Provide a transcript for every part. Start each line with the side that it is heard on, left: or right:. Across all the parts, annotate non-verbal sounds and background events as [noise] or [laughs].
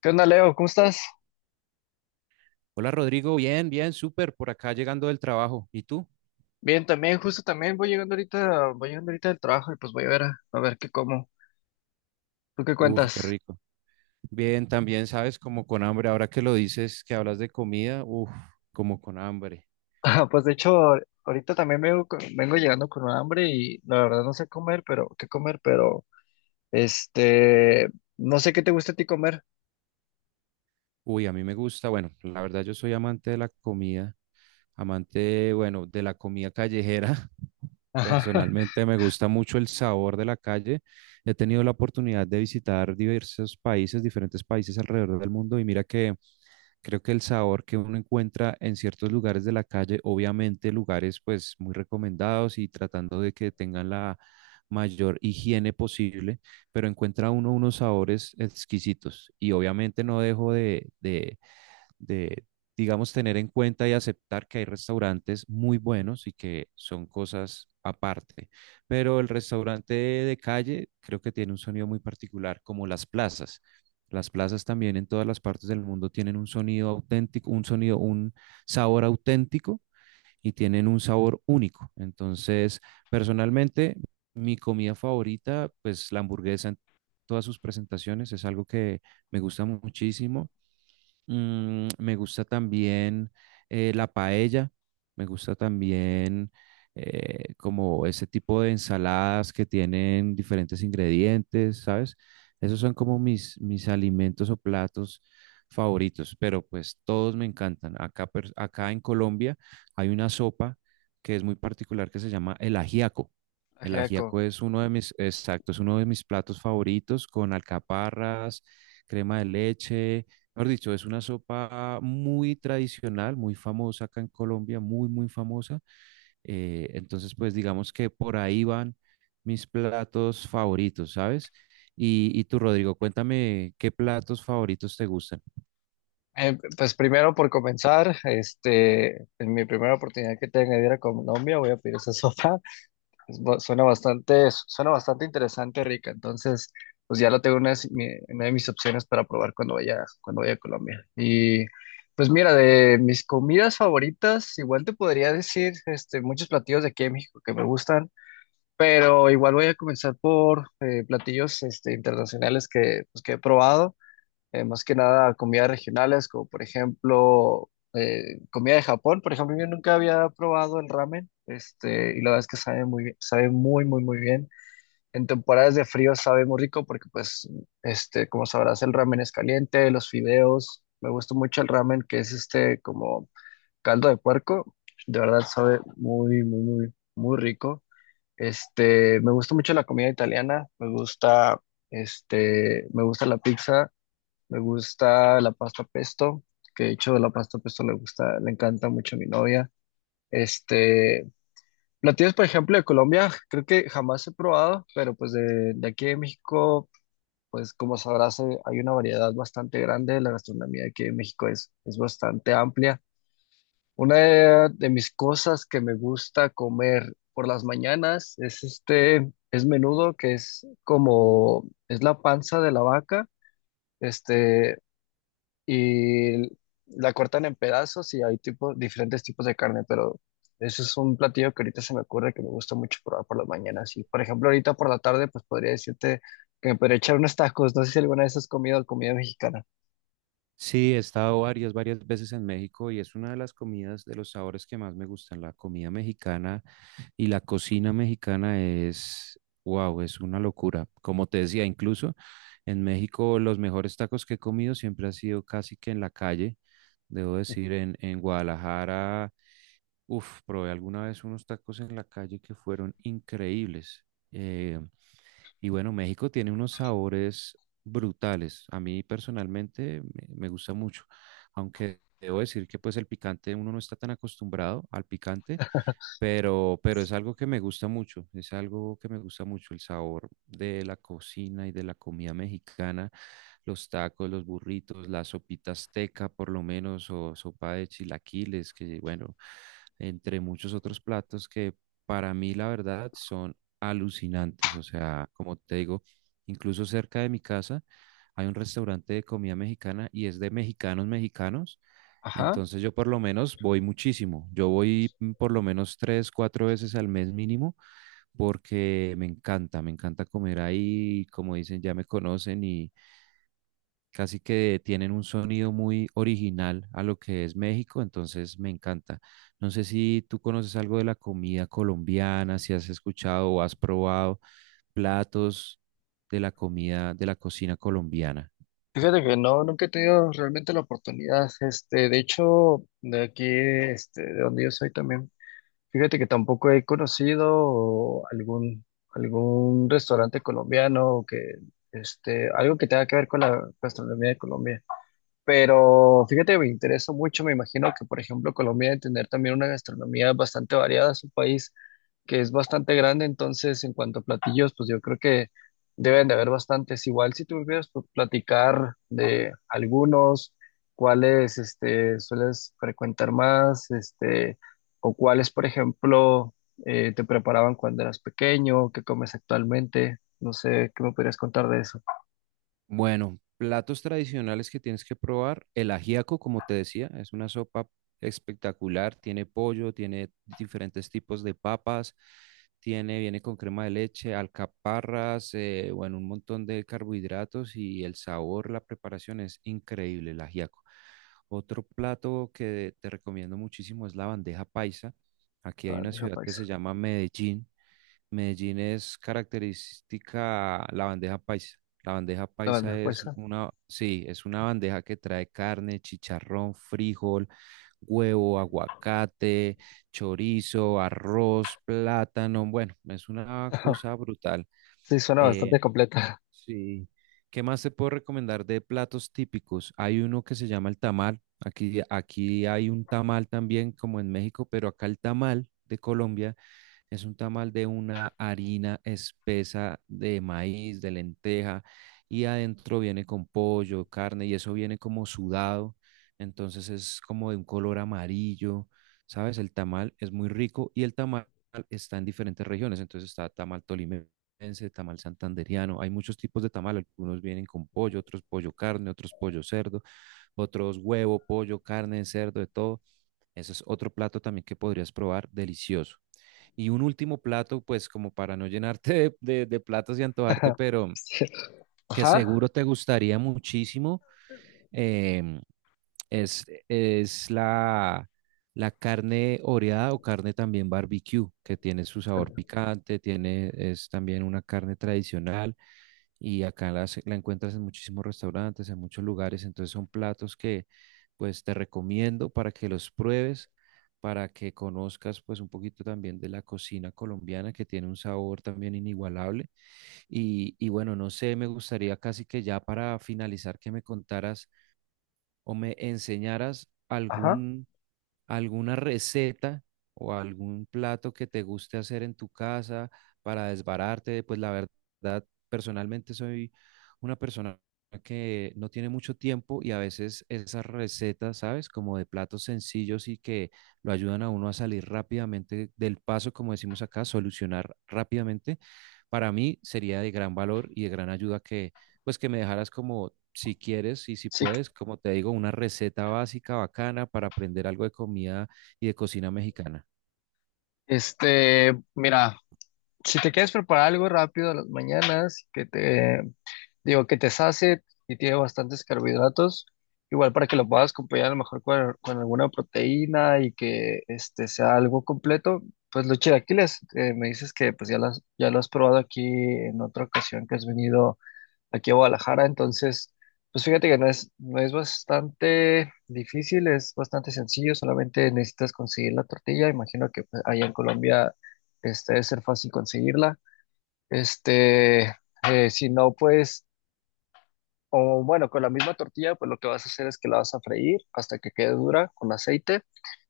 left: ¿Qué onda, Leo? ¿Cómo estás?
right: Hola Rodrigo, bien, bien, súper, por acá llegando del trabajo. ¿Y tú?
left: Bien, también, justo también voy llegando ahorita del trabajo y pues voy a ver, a ver qué como. ¿Tú qué
right: Uf, qué
left: cuentas? [laughs]
right: rico. Bien, también sabes, como con hambre, ahora que lo dices, que hablas de comida, como con hambre.
left: Ah, pues de hecho, ahorita también vengo, vengo llegando con hambre y la verdad no sé comer, pero qué comer, pero este, no sé qué te gusta a ti comer.
right: Uy, a mí me gusta, bueno, la verdad yo soy amante de la comida, amante, bueno, de la comida callejera. [laughs]
left: Ajá. [laughs]
right: Personalmente me gusta mucho el sabor de la calle. He tenido la oportunidad de visitar diversos países, diferentes países alrededor del mundo y mira que creo que el sabor que uno encuentra en ciertos lugares de la calle, obviamente lugares pues muy recomendados y tratando de que tengan la mayor higiene posible, pero encuentra uno unos sabores exquisitos. Y obviamente no dejo de, digamos, tener en cuenta y aceptar que hay restaurantes muy buenos y que son cosas aparte. Pero el restaurante de calle creo que tiene un sonido muy particular, como las plazas. Las plazas también en todas las partes del mundo tienen un sonido auténtico, un sonido, un sabor auténtico y tienen un sabor único. Entonces, personalmente, mi comida favorita, pues la hamburguesa en todas sus presentaciones, es algo que me gusta muchísimo. Me gusta también la paella, me gusta también como ese tipo de ensaladas que tienen diferentes ingredientes, ¿sabes? Esos son como mis alimentos o platos favoritos, pero pues todos me encantan. Acá, acá en Colombia hay una sopa que es muy particular que se llama el ajiaco. El
left: Ajiaco.
right: ajiaco es uno de mis, exacto, es uno de mis platos favoritos con alcaparras, crema de leche. Mejor dicho, es una sopa muy tradicional, muy famosa acá en Colombia, muy, muy famosa. Entonces, pues digamos que por ahí van mis platos favoritos, ¿sabes? Y tú, Rodrigo, cuéntame qué platos favoritos te gustan.
left: Pues primero por comenzar, en mi primera oportunidad que tenga de ir a Colombia voy a pedir esa [laughs] sopa. Suena bastante interesante. Rica. Entonces, pues ya lo tengo en una, de si, mi- una de mis opciones para probar cuando vaya a Colombia. Y pues mira, de mis comidas favoritas, igual te podría decir muchos platillos de aquí de México que me gustan, pero igual voy a comenzar por platillos internacionales que, pues, que he probado más que nada comidas regionales, como por ejemplo comida de Japón. Por ejemplo, yo nunca había probado el ramen, y la verdad es que sabe muy bien, sabe muy, muy, muy bien. En temporadas de frío sabe muy rico porque, pues, como sabrás, el ramen es caliente, los fideos. Me gusta mucho el ramen, que es este como caldo de puerco. De verdad sabe muy, muy, muy, muy rico. Me gusta mucho la comida italiana, me gusta, me gusta la pizza, me gusta la pasta pesto, que de hecho la pasta pesto le gusta, le encanta mucho a mi novia. Este, Platillos, por ejemplo, de Colombia, creo que jamás he probado, pero pues de aquí de México, pues como sabrás, hay una variedad bastante grande. La gastronomía de aquí de México es bastante amplia. De mis cosas que me gusta comer por las mañanas es es menudo, que es como, es la panza de la vaca. Este, y la cortan en pedazos y hay tipo, diferentes tipos de carne, pero eso es un platillo que ahorita se me ocurre que me gusta mucho probar por las mañanas. Y por ejemplo, ahorita por la tarde, pues podría decirte que me podría echar unos tacos. No sé si alguna vez has comido comida mexicana.
right: Sí, he estado varias, varias veces en México y es una de las comidas, de los sabores que más me gustan, la comida mexicana. Y la cocina mexicana es, wow, es una locura. Como te decía, incluso en México los mejores tacos que he comido siempre han sido casi que en la calle. Debo decir, en Guadalajara, uf, probé alguna vez unos tacos en la calle que fueron increíbles. Eh, y bueno, México tiene unos sabores brutales. A mí personalmente me gusta mucho, aunque debo decir que pues el picante uno no está tan acostumbrado al picante, pero es algo que me gusta mucho, es algo que me gusta mucho, el sabor de la cocina y de la comida mexicana, los tacos, los burritos, la sopita azteca por lo menos, o sopa de chilaquiles, que bueno, entre muchos otros platos que para mí la verdad son alucinantes, o sea, como te digo, incluso cerca de mi casa hay un restaurante de comida mexicana y es de mexicanos mexicanos,
left: Ajá.
right: entonces yo por lo menos voy muchísimo. Yo voy por lo menos tres, cuatro veces al mes mínimo, porque me encanta comer ahí. Como dicen, ya me conocen y casi que tienen un sonido muy original a lo que es México, entonces me encanta. No sé si tú conoces algo de la comida colombiana, si has escuchado o has probado platos de la comida, de la cocina colombiana.
left: Fíjate que no, nunca he tenido realmente la oportunidad. De hecho, de aquí, de donde yo soy también. Fíjate que tampoco he conocido algún, algún restaurante colombiano que, algo que tenga que ver con la gastronomía de Colombia. Pero fíjate, me interesa mucho. Me imagino que, por ejemplo, Colombia debe tener también una gastronomía bastante variada. Es un país que es bastante grande, entonces, en cuanto a platillos, pues yo creo que deben de haber bastantes. Igual, si tú me pudieras pues, platicar de algunos, cuáles sueles frecuentar más, o cuáles, por ejemplo, te preparaban cuando eras pequeño, qué comes actualmente. No sé, ¿qué me podrías contar de eso?
right: Bueno, platos tradicionales que tienes que probar. El ajiaco, como te decía, es una sopa espectacular. Tiene pollo, tiene diferentes tipos de papas, tiene, viene con crema de leche, alcaparras, bueno, un montón de carbohidratos y el sabor, la preparación es increíble, el ajiaco. Otro plato que te recomiendo muchísimo es la bandeja paisa. Aquí
left: La
right: hay una
left: bandeja
right: ciudad que se
left: paisa.
right: llama Medellín. Medellín es característica la bandeja paisa. La bandeja
left: La
right: paisa
left: bandeja
right: es
left: paisa.
right: una, sí, es una bandeja que trae carne, chicharrón, frijol, huevo, aguacate, chorizo, arroz, plátano. Bueno, es una cosa brutal.
left: Sí, suena bastante
right: Eh,
left: completa.
right: sí. ¿Qué más te puedo recomendar de platos típicos? Hay uno que se llama el tamal. Aquí, aquí hay un tamal también, como en México, pero acá el tamal de Colombia es un tamal de una harina espesa de maíz, de lenteja, y adentro viene con pollo, carne, y eso viene como sudado, entonces es como de un color amarillo, ¿sabes? El tamal es muy rico y el tamal está en diferentes regiones, entonces está tamal tolimense, tamal santanderiano, hay muchos tipos de tamal, algunos vienen con pollo, otros pollo carne, otros pollo cerdo, otros huevo, pollo, carne, cerdo, de todo. Ese es otro plato también que podrías probar, delicioso. Y un último plato, pues como para no llenarte de platos y antojarte,
left: [laughs]
right: pero
left: Sí.
right: que
left: Ajá,
right: seguro te gustaría muchísimo, em, es la, la carne oreada o carne también barbecue, que tiene su sabor
left: perdón,
right: picante, tiene, es también una carne tradicional y acá la encuentras en muchísimos restaurantes, en muchos lugares, entonces son platos que pues te recomiendo para que los pruebes, para que conozcas pues un poquito también de la cocina colombiana que tiene un sabor también inigualable. Y, y bueno, no sé, me gustaría casi que ya para finalizar que me contaras o me enseñaras
left: ajá.
right: algún, alguna receta o algún plato que te guste hacer en tu casa, para desbararte, pues la verdad, personalmente soy una persona que no tiene mucho tiempo y a veces esas recetas, ¿sabes? Como de platos sencillos y que lo ayudan a uno a salir rápidamente del paso, como decimos acá, solucionar rápidamente, para mí sería de gran valor y de gran ayuda que, pues que me dejaras como si quieres y si
left: Sí,
right: puedes, como te digo, una receta básica bacana para aprender algo de comida y de cocina mexicana.
left: mira, si te quieres preparar algo rápido a las mañanas, que te, digo, que te sacie y tiene bastantes carbohidratos, igual para que lo puedas acompañar a lo mejor con alguna proteína y que este sea algo completo, pues los chilaquiles, me dices que pues ya las, ya lo has probado aquí en otra ocasión que has venido aquí a Guadalajara, entonces, pues fíjate que no es, no es bastante difícil, es bastante sencillo, solamente necesitas conseguir la tortilla, imagino que pues, allá en Colombia debe ser fácil conseguirla, este, si no, pues, o bueno, con la misma tortilla, pues lo que vas a hacer es que la vas a freír hasta que quede dura con aceite,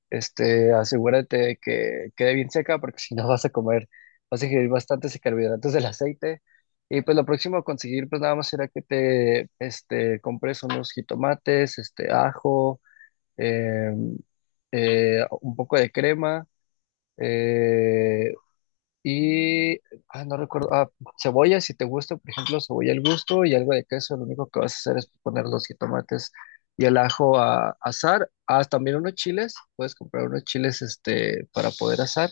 left: asegúrate de que quede bien seca porque [laughs] si no vas a comer, vas a ingerir bastantes carbohidratos del aceite. Y pues lo próximo a conseguir, pues nada más será que te, compres unos jitomates, ajo, em, un poco de crema, eh, y, no recuerdo, cebolla si te gusta, por ejemplo, cebolla al gusto y algo de queso, lo único que vas a hacer es poner los jitomates y el ajo a asar. Ah, también unos chiles, puedes comprar unos chiles para poder asar.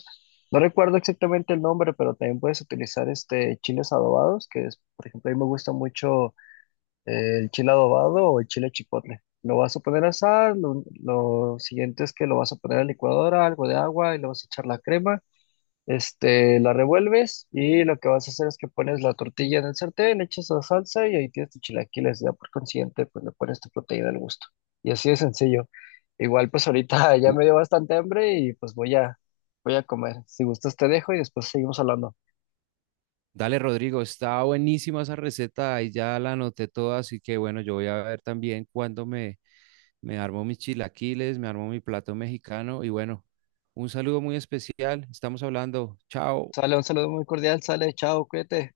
left: No recuerdo exactamente el nombre, pero también puedes utilizar chiles adobados, que es, por ejemplo, a mí me gusta mucho el chile adobado o el chile chipotle. Lo vas a poner a asar, lo siguiente es que lo vas a poner a la licuadora, algo de agua y le vas a echar la crema la revuelves y lo que vas a hacer es que pones la tortilla en el sartén, le echas la salsa y ahí tienes tus chilaquiles. Ya por consiguiente, pues le pones tu proteína al gusto. Y así de sencillo. Igual, pues ahorita [laughs] ya
right: Uh,
left: me dio bastante hambre y pues voy a, voy a comer. Si gustas, te dejo y después seguimos hablando.
right: dale, Rodrigo, está buenísima esa receta, ahí ya la anoté toda, así que bueno, yo voy a ver también me armo mis chilaquiles, me armo mi plato mexicano y bueno, un saludo muy especial, estamos hablando, chao.
left: Sale, un saludo muy cordial, sale, chao, cuídate.